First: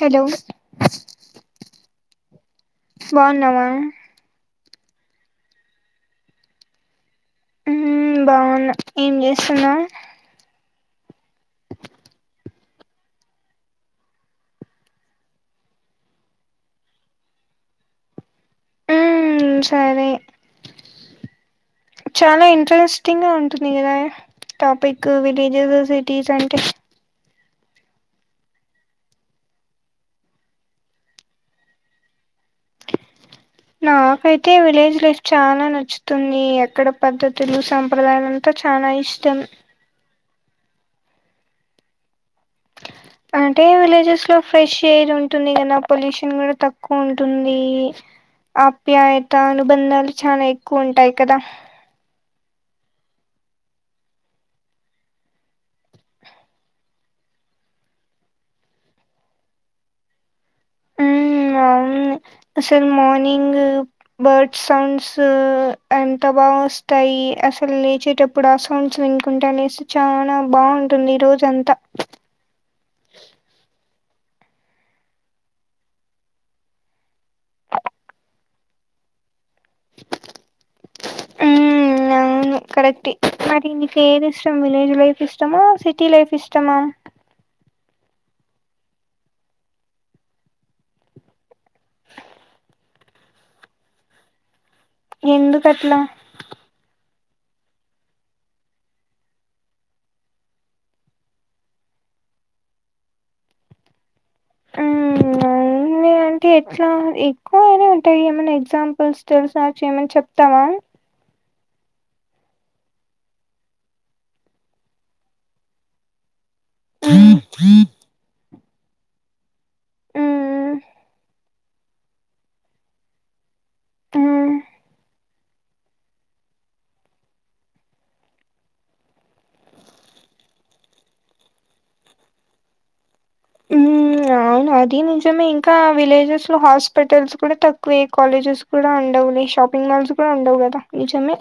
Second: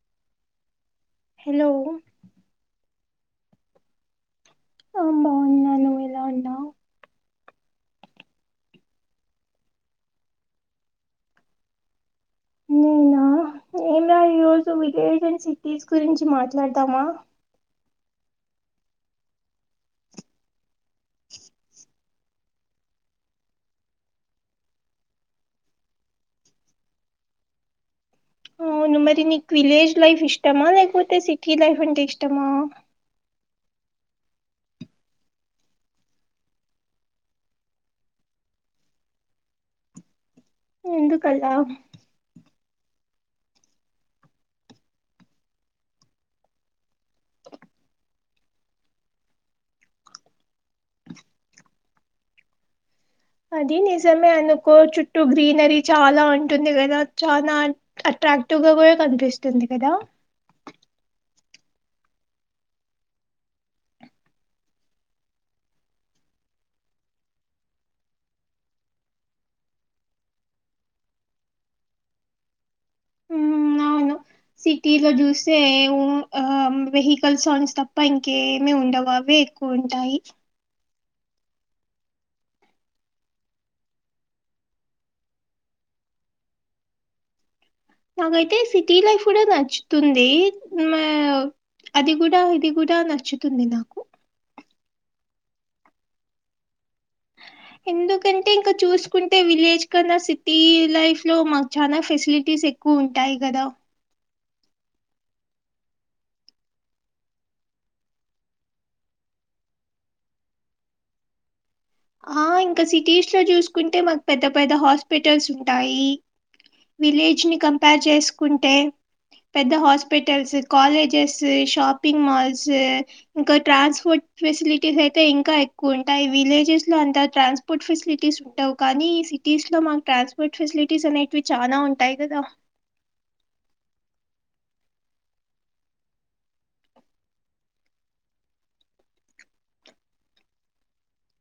Hello hello బాగున్నావా ఆ బాగున్నా నువ్వు ఎలా ఉన్నావు ఉమ్ బావున్నా ఏం చేస్తున్నావ్ నేనా ఏమిరా ఈరోజు విలేజ్ అండ్ సిటీస్ గురించి మాట్లాడదామా ఉమ్ సరే చాలా ఇంట్రెస్టింగ్ గా ఉంటుంది కదా టాపిక్ విలేజెస్ సిటీస్ అంటే అవును మరి నీకు విలేజ్ లైఫ్ ఇష్టమా లేకపోతే సిటీ లైఫ్ అంటే ఇష్టమా నాకైతే విలేజ్ లైఫ్ చాలా నచ్చుతుంది ఎక్కడ పద్ధతులు సంప్రదాయాలు ఇక చనా ఇష్టం ఎందుకు అలా అంటే విలేజెస్ లో ఫ్రెష్ ఎయిర్ ఉంటుంది కదా పొల్యూషన్ కూడా తక్కువ ఉంటుంది ఆప్యాయత అనుబంధాలు చాలా ఎక్కువ ఉంటాయి కదా అది నిజమే అనుకో చుట్టూ గ్రీనరీ చాలా ఉంటుంది కదా చాలా అట్రాక్టివ్ గా కూడా కనిపిస్తుంది కదా ఉమ్ అవును అసల్ మార్నింగ్ బర్డ్స్ సౌండ్స్ ఎంత బాగా వస్తాయి అసలు లేేచేటప్పు ఇప్పుడు ఆ సౌండ్స్ వినుకుంటే అనేసి చాల బావుంటుంది ఈ రోజు అంతా సిటీ లో చూస్తే ఆ వెహికల్స్ హార్న్స్ తప్ప ఇంకేమీ ఉండవు అవే ఉంటాయి ఉమ్ అవును కరెక్ట్ మరి నీకు ఏది ఇష్టం విలేజ్ లైఫ్ ఇష్టమా సిటీ లైఫ్ ఇష్టమా నాకైతే సిటీ లైఫ్ కూడా నచ్చుతుంది మా అది కూడా ఇది కూడా నచ్చుతుంది నాకు ఎందుకు అట్లా ఎందుకంటే ఇంకా చూసుకుంటే విలేజ్ కన్నా సిటీ లైఫ్ లో మాకు చానా ఫెసిలిటీస్ ఎ క్కువ ఉంటాయి కదా ఉమ్ అవునులే అయితే ఎట్లా ఎక్కువనే ఉంటాయి ఏమైన్నా ఎగ్జాంపుల్స్ తెలుసిన వచ్చ ఏమనా చెప్తావా ఆ ఇంకా సిటీస్ లో చూసుకుంటే మాకు పెద్ద పెద్ద హాస్పిటల్స్ ఉంటాయి హ్మ్ విలేజ్ ని కంపేర్ చేసుకుంటే పెద్ద హాస్పిటల్స్ కాలేజెస్ షాపింగ్ మాల్స్ ఇంకా ట్రాన్స్పోర్ట్ హ్మ్ ఫెసిలిటీస్ అయితే ఇంకా ఎక్కువ ఉంటాయి విలేజ్స్ ఊరు లో అంత ట్రాన్స్పోర్ట్ ఫెసిలిటీస్ ఉండవు కానీ ఈ సిటీస్ లో మాకు ట్రాన్స్పోర్ట్ ఫెసిలిటీస్ అనే వి చానా ఉంటాయి కదా ఉమ్ అవును అది నిజమే ఇంకా విలేజెస్ లో హాస్పిటల్స్ కూడా తక్కువే కాలేజెస్ కూడా ఉండవులే షాపింగ్ మాల్స్ కూడా ఉండవు కదా నిజమే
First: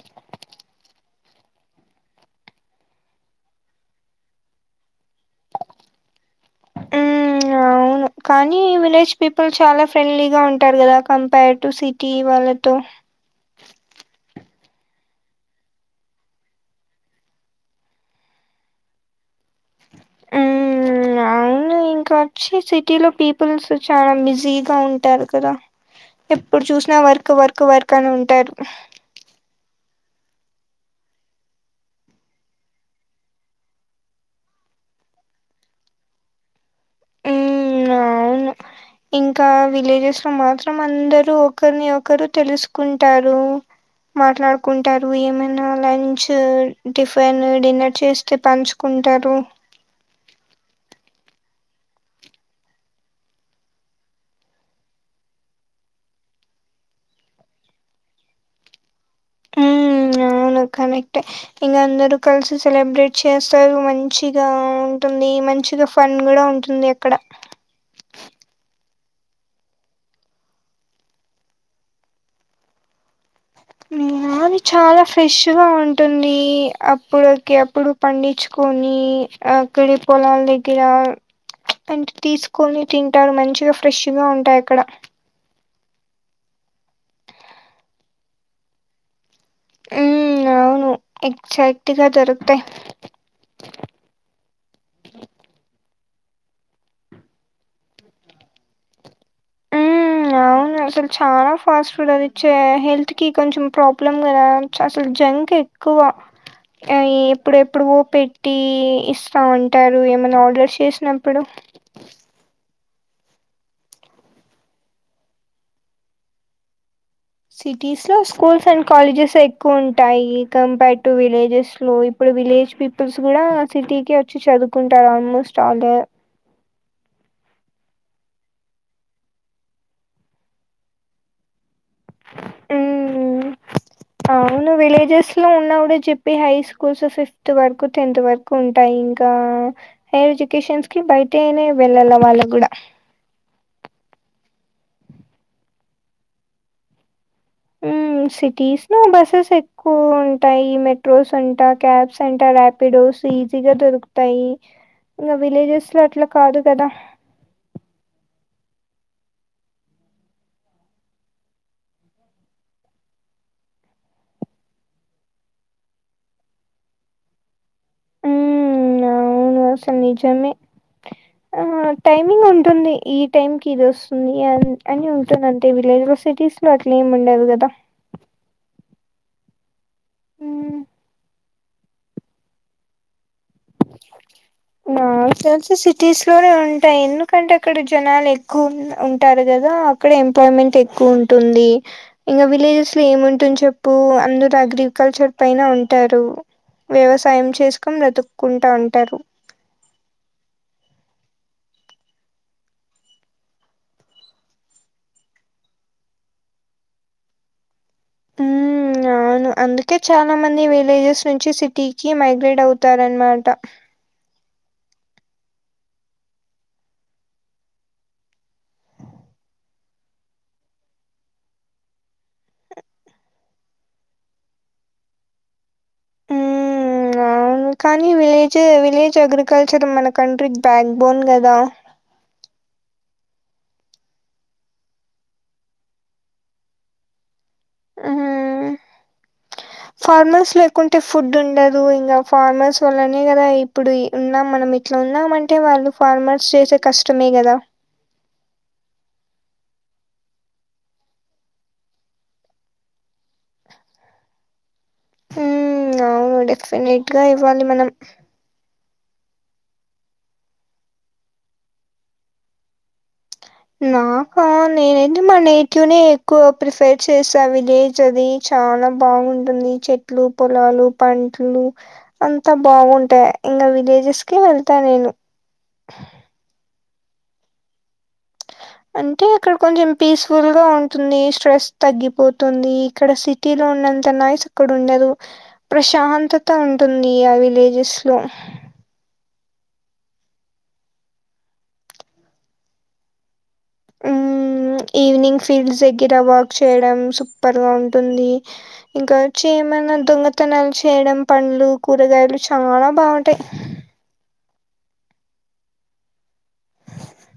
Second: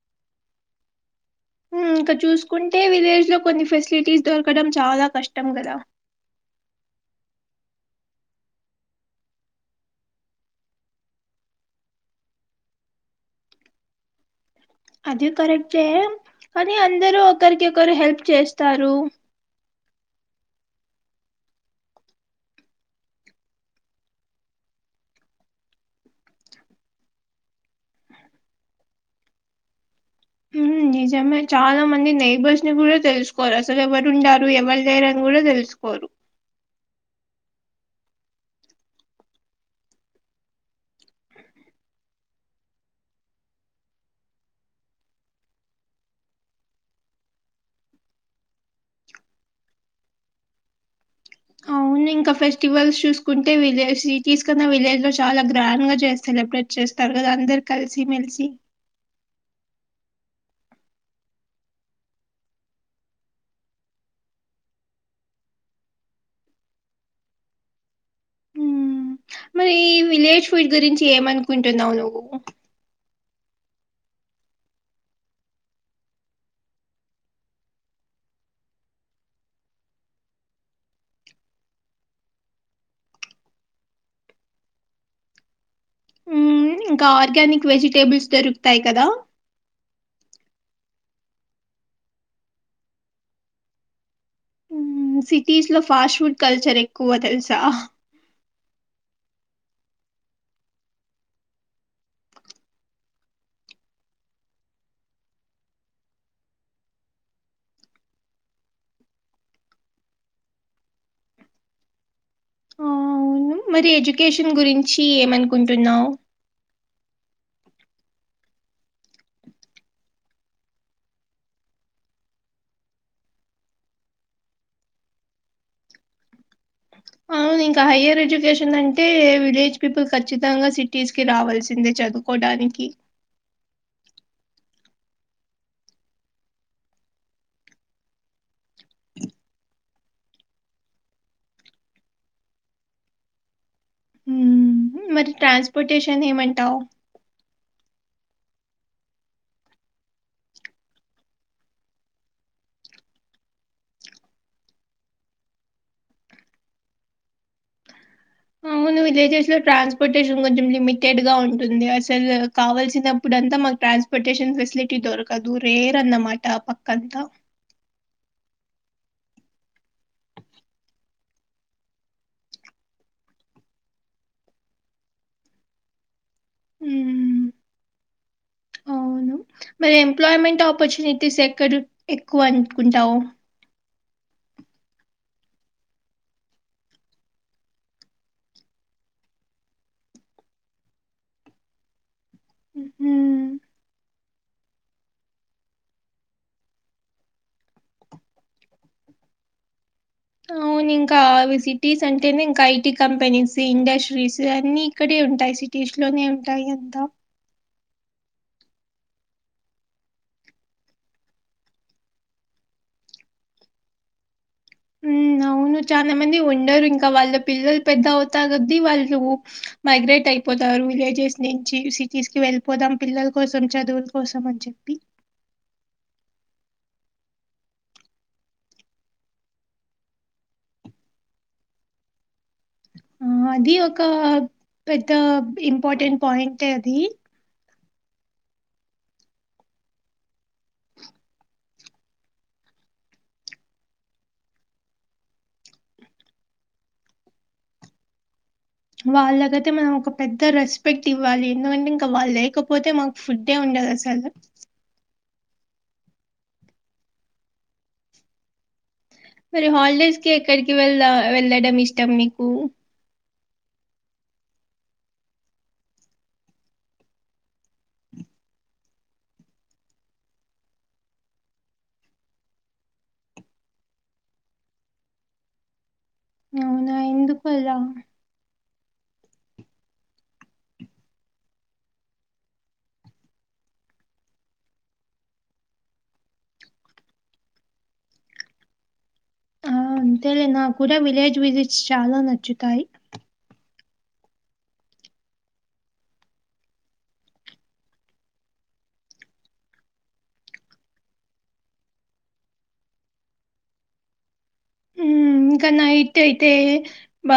ఇంక చూసుకుంటే విలేజ్ లో కొన్ని ఫెసిలిటీస్ దొరకడం చాలా కష్టం కదా ఉమ్ ఆ అవును కానీ విలేజ్ పీపుల్ చాలా ఫ్రెండ్లీగా ఉంటారు కదా కంపేర్ టు సిటీ వాళ్ళతో అది కరెక్టే కానీ అందరు ఒకరికి ఒకరు హెల్ప్ చేస్తారు ఉమ్ నా ఉం ఇంకా వచ్చి సిటీ లో పీపుల్స్ చాలా బిజీగా ఉంటారు కదా ఎప్పుడు చూసినా వర్క్ వర్క్ వర్క్ అని ఉంటారు నిజమే చాలా మంది నైబర్స్ ని కూడా తెలుసుకోవాలి అసలు ఎవరు ఉండారు ఎవరు లేరని కూడా తెలు సుకోరు ఉమ్ అవును ఇంకా విలేజెస్ లో మాత్రం అందరు ఒకరిని ఒకరు తెలుసుకుంటారు మాట్లాడుకుంటారు ఏమైనా లంచు టిఫిన్ డిన్నర్ చేస్తే పంచు కొంటారు అవును ఇంకా ఫెస్టివల్స్ చూసుకుంటే విలేజ్ సిటీస్ కన్నా విలేజ్ లో చాలా గ్రాండ్ గా చే సెలబ్రేట్ చేస్తరుగద అందరు కలిసి మెల్సి ఉమ్ అవును కనెక్ట్ ఏ ఇంగ అందరు కలిసి సెలబ్రేట్ చేస్తారు మంచిగా ఉంటుంది మంచిగా ఫన్ కూడా ఉంటుంది అక్కడ మ్మ్. మరి విలేజ్ ఫుడ్ గురించి ఏమనుకుంటున్నావు నువ్వు నీనా అది చాలా ఫ్రెష్గా ఉంటుంది అప్పుడకి అప్పుడు పండించుకొని అక్కడి పొలాలి దగ్గర అంటే తీసుకొని తింటారు మంచిగా ఫ్రెష్గా ఉంటాయి అక్కడ ఉమ్ ఇంకా ఆర్గానిక్ వెజిటేబుల్స్ దొరుకుతాయి కదా ఉమ్ అవును ఎక్సక్టుగా దొరుకుతాయి సిటీస్ లో ఫాస్ట్ ఫుడ్ కల్చర్ ఎక్కువ తెలుసా హ్మ్. అవును అసలు చాలా ఫాస్ట్ ఫుడ్ అది ఇచ్చే హెల్త్ కి కొంచెం ప్రాబ్లమ్ కదా అసలు జంక్ ఎక్ క్కువ ఆ ఎప్పుడు ఎప్పుడువో పెట్టి ఇస్తా ఉంటారు ఏమైనా ఆర్డర్ చేసినప్పుడు ఉం మరి ఎడ్యుకేషన్ గురించి ఏమనుకుంటున్నావు సిటీస్ లో స్కూల్స్ అండ్ కాలేజెస్ ఎక్కువ ఉంటాయి కంపేర్ టు విలేజెస్ లో ఇప్ ప్పుడు విలేజ్ పీపుల్స్ కూడా సిటీకే వచ్చి చదువుకుంటారు ఆల్మోస్ట్ ఆల్ అవును ఇంకా హైయర్ ఎడ్యుకేషన్ అంటే విలేజ్ పీపుల్ ఖచ్చితంగా సిటీస్ కి రావాల్సిందే చదువు కోడానికి హ్మ్. అవును విలేజెస్ లో ఉన్నా కూడా చెప్పి హై స్కూల్స్ ఫిఫ్త్ వరకు టెన్త్ వరకు ఉంటాయి ఇంకా హైయర్ ఎడ్యుకేషన్స్ కి బయటనే వెళ్ళాల వాళ్ళకి కూడా ఉమ్ మరి ట్రాన్స్పోర్టేషన్ ఏమంటావు ఉమ్ సిటీస్లో బస్సెస్ ఎక్కువ ఉంటయి మెట్రోస్ అంటా క్యాబ్స్ అంటా రా పిడోస్ ఈజీ గా దొరుకుతాయి ఇంగ విలేజెస్ లో అట్లా కాదు కదా అవును విలేజెస్ లో ట్రాన్స్పోర్టేషన్ కొంచెం లిమిటెడ్ గా ఉంటుంది అసలు కావల్సిన ప్పుడంతా మాకు ట్రాన్స్పోర్టేషన్ ఫెసిలిటీ దొరకదు రేర్ అన్నమాట పక్కంతా అది అసలు నిజమె ఆ టైమింగ్ ఉంటుంది ఈ టైమ్కి ఇది వస్తుంది అని ఉంటుంది అంటే విలేజ్లో సిటీస్ అట్లెం ఉండదు హ్మ్. కదా అవును మరి ఎంప్లయిమెంట్ హ్మ్. ఆపర్చనిటీస్ ఎ ఎక్కడ ఎక్కువ అంనుకుంటావు నాకు తెలిసి సిటీస్ లోనే ఉంటాయ్ ఎందుకంటే అక్కడ జనాలు ఎక్కు ఉంటారు కదా అక్కడ ఎంప్లాయ్మెంట్ ఎక్కువ ఉంటుంది ఇంగ విలేజెస్ లో హ్మ్. ఏముంటుంది చెప్పు అందరు అగ్రికల్చర్ పైన ఉంటారు వ్యవసాయం చేసుకొని బ్రతుక్కుంట ఉంటారు అవును ఇంకా సిటీస్ అంటేనే ఇంక ఐటీ కంపెనీస్ ఇండస్ట్రీస్ అన్ని ఇక్కడే ఉంటాయి సి లోనే ఉంటాయ్ అంత ఉ అవును అందుకే చాల మంది విలేజెస్ నుంచి సిటీకి మైగ్రేట్ అవుతారన్మాట హ్మ్. అవును చాల మంది ఉండరు ఇంకా వాళ్ళ పిల్లలు పెద్దవుతాకొద్ది వాళ్ళు మైగ్రేటైపోతారు విలేజెస్నుంచి సిటీస్కి వెళ్ళిపోదాం పిల్లల కోసం చదు కోసమని చెప్పి ఊ అవును కానీ విలేజ్ విలేజ్ అగ్రికల్చర్ మన కంట్రీకి బ్యాక్బోన్ కదా ఆ అది ఒక పెద్ద ఇంపార్టెంట్ పాయింటే అది ఆ ఫార్మర్స్ లేకుంటే ఫుడ్ ఉండదు ఇంగా ఫార్మర్స్ వల్లనే కదా ఇప్పుడు ఉన్నామనమి ఇట్ల ఉన్నామంటే వాళ్ళు ఫార్మర్స్ చేసే కష్టమే కదా వాళ్ళకైతే మనం ఒక పెద్ద రెస్పెక్ట్ ఇవ్వాలి ఎందుకంటే ఇంకా వాళ్ళు లేకపోతే మకు ఫుడే ఉండదు అసలు హు అవును డెఫినెట్గ ఇవ్వాలి మనం మీరు హాలిడేస్కి ఎక్కడికి [unintelligible] వెళ్ళడం ఇష్టం మీకు నాక నేనైతే మా నేటివ్నే ఎక్కువ ప్రిఫర్ చేస్త విలేజది చాన బాగుంటుంది చెట్లు పొలాలు పంట్లు అంత బాగుంటె ఇంకా విలేజెస్కి వెళ్తా నేను అవున ఎందుకు అలా అంటే అక్కడ కొంచెం పీస్ఫుల్గ ఉంటుంది స్ట్రెస్ తగ్గిపోతుంది ఇక్కడ సిటీలో ఉన్నంత నాయిస్ ఇక్కడ ఉండదు ప్రశాంతత ఉంటుంది ఆ విలేజెస్లో ఆ అంతేలే నా కూడ విలేజ్ విజిట్స్ చాల నచ్చుతాయి ఉహ్ ఈవినింగ్ ఫీల్డ్ దగ్గర వాక్ చేయడం సూపర్గ ఉంటుంది ఇంక చేయమన్నా దొంగతనాలు చేయడం పండ్లు కూరగాయలు చాల బాగుంటాయి ఇంకాఈ నైటైతే బ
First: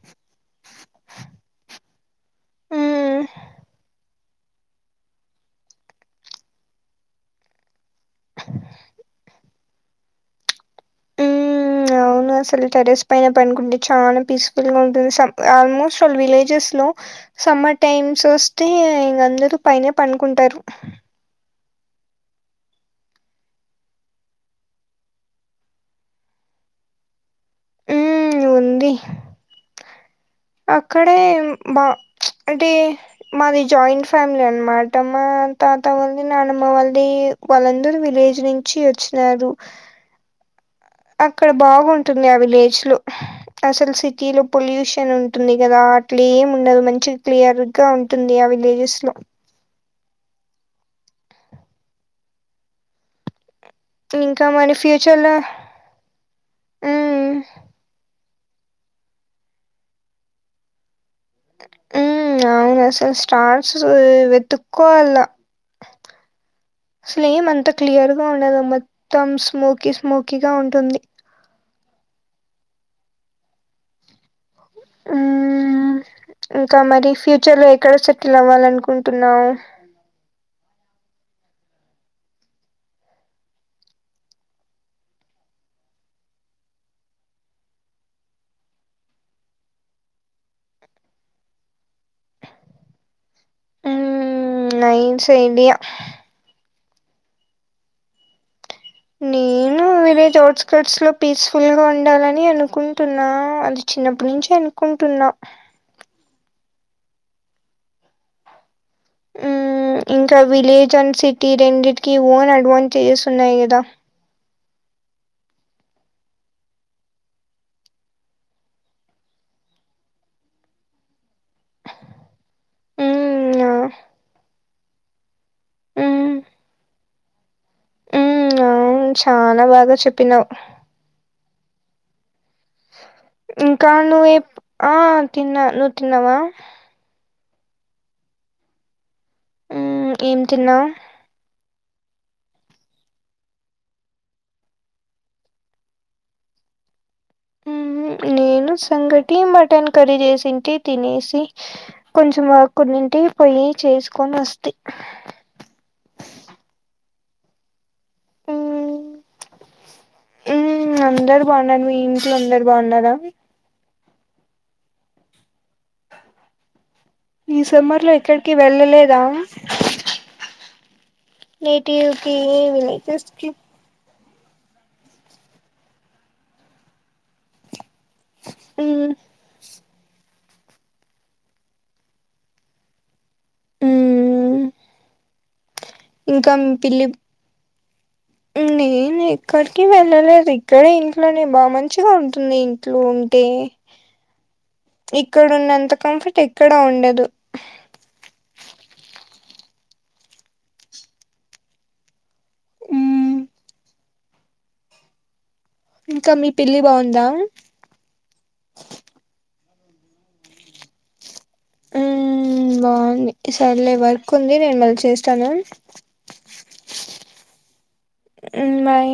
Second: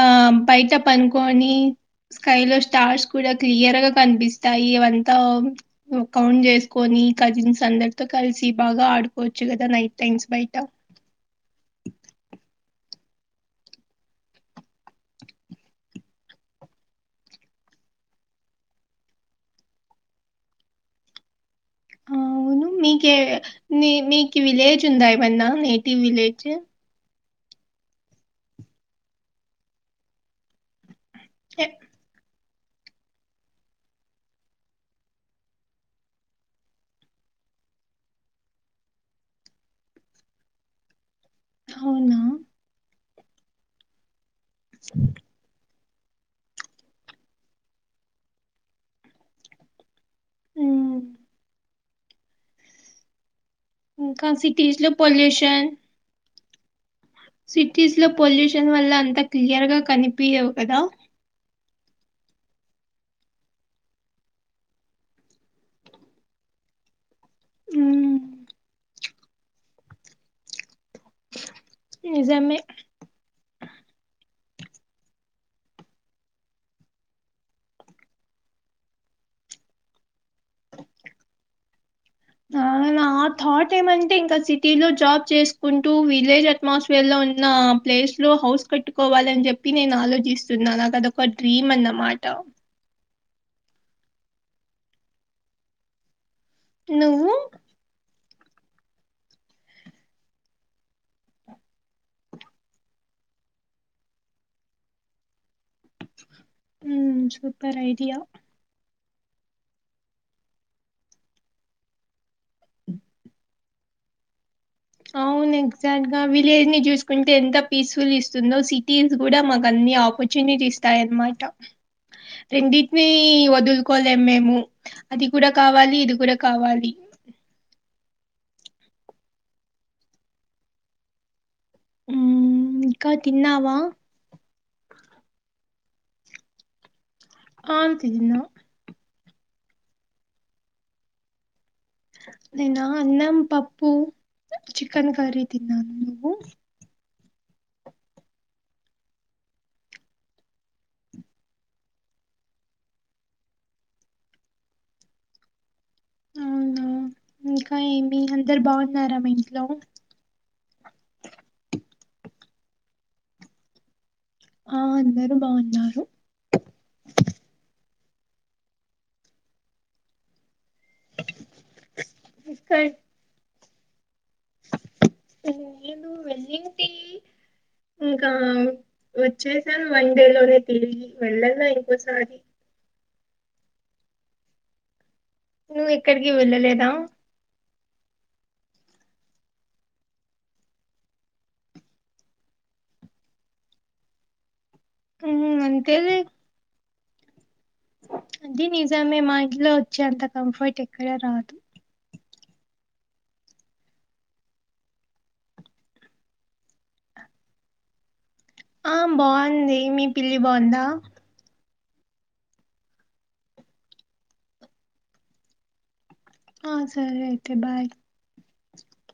బయట పనుకొని స్కైలో స్టార్స్ మ్మ్ కూడ క్లియర్గా కనిపిస్తాయి అవంత కౌంట్ చేస్కొని కజిన్స్ అందరితో కలిసి బాగ ఆడుకోచ్చు కదా నైట్ టైమ్స్ బయట ఉహ్ అవును అసలు టెరస్ పైన పనుకుంటే చాన పీస్ఫుల్గా ఉంటుంది ఆల్మోస్ట్ పీస్పుల్ విలేజెస్లో సమ్మర్ టైమ్స్ ఒస్తే ఇగ అందరూ పైనే పనుకుంటారు అవ్ను మీకే మీ మీకు విలేజ్ ఉందా ఏమన్న నేటివ్ విలేజ్ మ్మ్ ఉంది [inaudible] అక్కడే ఎ మా అంటే మాది జాయింట్ ఫ్యామిలీ అన్మాట మా తాత వాళ్ళది నానమ్మ వాళ్ళది వాళ్ళందరూ విలేజ్నుంచి వచ్చినారు అక్కడ అవునా? బాగుంటుంది ఆ విలేజ్లో అసలు సిటీలో పొల్యూషన్ ఉంటుంది కదా క్లీమ్ ఉండదు మంచి క్లియర్గా ఉంటుంది ఆ విలేజెస్లో ఆహ్ ఇంకా మరి సిటీస్‌లో ఫ్యూచర్లో పొల్యూషన్ సిటీస్లో పొల్యూషన్ వల్ల అంతా క్లియర్గా కనిపియవు కదా ఉమ్ అవును అసలు స్టార్స్ వెతుక్కోల అసలేం అంత హ్మ్. క్లియర్గా ఉండదు మొత్తం స్మోకీ స్మోకీగా ఉంటుంది నిజమే ఉమ్మ్ ఇంకా మరి ఫ్యూచర్లో ఎక్కడ సెటిల్ అవ్వాలనుకుంటున్నావు నా ఆ థాట్ ఏమంటే ఇంకా సిటీలో జాబ్ చేస్కుంటూ విలేజ్ అట్మాస్పియర్ లో ఉన్నా ప్లేస్ లో హౌస్ కట్టుకోవాలని జెప్పి నేను ఆలోచిస్తున్నా నాకదొక డ్రీమ్ అన్నమాట ఉమ్ నైస్ ఐడియా నువ్వు నేన్ ఊ విలేజ్ ఔట్స్కట్స్ లో పీస్ఫుల్ గా ఉండాలని అనుకుంటున్నా అది చిన్నప్పట్నుంచను కుంటున్నా ఉమ్ సూపర్ ఐడియా ఉమ్ ఇంకా విలేజ్ అండ్ సిటీ రెండిటికి ఓన్ అడ్వాంటేజెస్ ఉన్నాయి గదా అవును ఎగ్జాక్ట్ గా విలేజ్ ని జూస్కుంటే ఎంత పీస్ఫుల్ ఇస్తుందో సిటీస్ గూడా మాకన్ని ఆపర్చునిటీస్ టాయన్మాట రెండిట్నీ మ్మ్ ఆ ఒదులుకోలేం మేము అది కూడా కావాలి ఇది కూడా కావాలి ఉమ్ అవును చాలా బాగా చెప్పినావు ఆ ఇంకా నువ్వేం ఆ తిన్న నువ్ తిన్నవా ఆమ్ తిన్నా ఉమ్ ఏం తిన్నావు నేనా అన్నం పప్పు చికెన్ కర్రీ తిన్నాను నువ్వు ఉహు నేను సంగటి మటన్ కర్రీ జేసింటి తినేసి కొంచం అక్కడి నుంటి పోయి చేస్కొని వస్తి అవునా ఇంకా ఏమి అందరు బాగున్నారా మీ ఇంట్లో ఉమ్మ్ అందరు బావున్నారు మీ ఇంట్లో అందరు బావున్నారా ఆ అందరు బాగున్నారు ఈ సెమ్మర్ లో ఎక్కడికి వెళ్ళలేదా నేటివ్కి ఇక్కడ విలేజెస్కీ ఆ నేను వెల్లింటి ఇంకా మ్మ్ వచ్చేసాను వన్ డే లోనే తిరిగి వెళ్ళలే ఇంకోసారి నువ్వు ఎక్కడికి ఇంకం వెళ్ళలేదా పిల్లి ఉ నేను ఎక్కడికి వెళ్ళలేదు ఇక్కడే ఇంట్లోనే బా మంచిగా ఉంటుంది ఇంట్లో ఉంటే మ్మ్ ఇక్కడున్నంత అంతేలే కంఫర్ట్ ఎక్కడా ఉండదు అది నిజమే మా ఇంట్లో వచ్చేంత కంఫర్ట్ ఎక్కడా రాదు మ్మ్ ఇంకా మీ పిల్లి బాగుందా ఆ బావుంది మీ పిల్లి బావుందా ఉమ్ బావుంది సర్లే వర్కుంది నేను మల్ల చేస్తాను ఆ సరే అయితే బాయ్ ఉమ్ బాయ్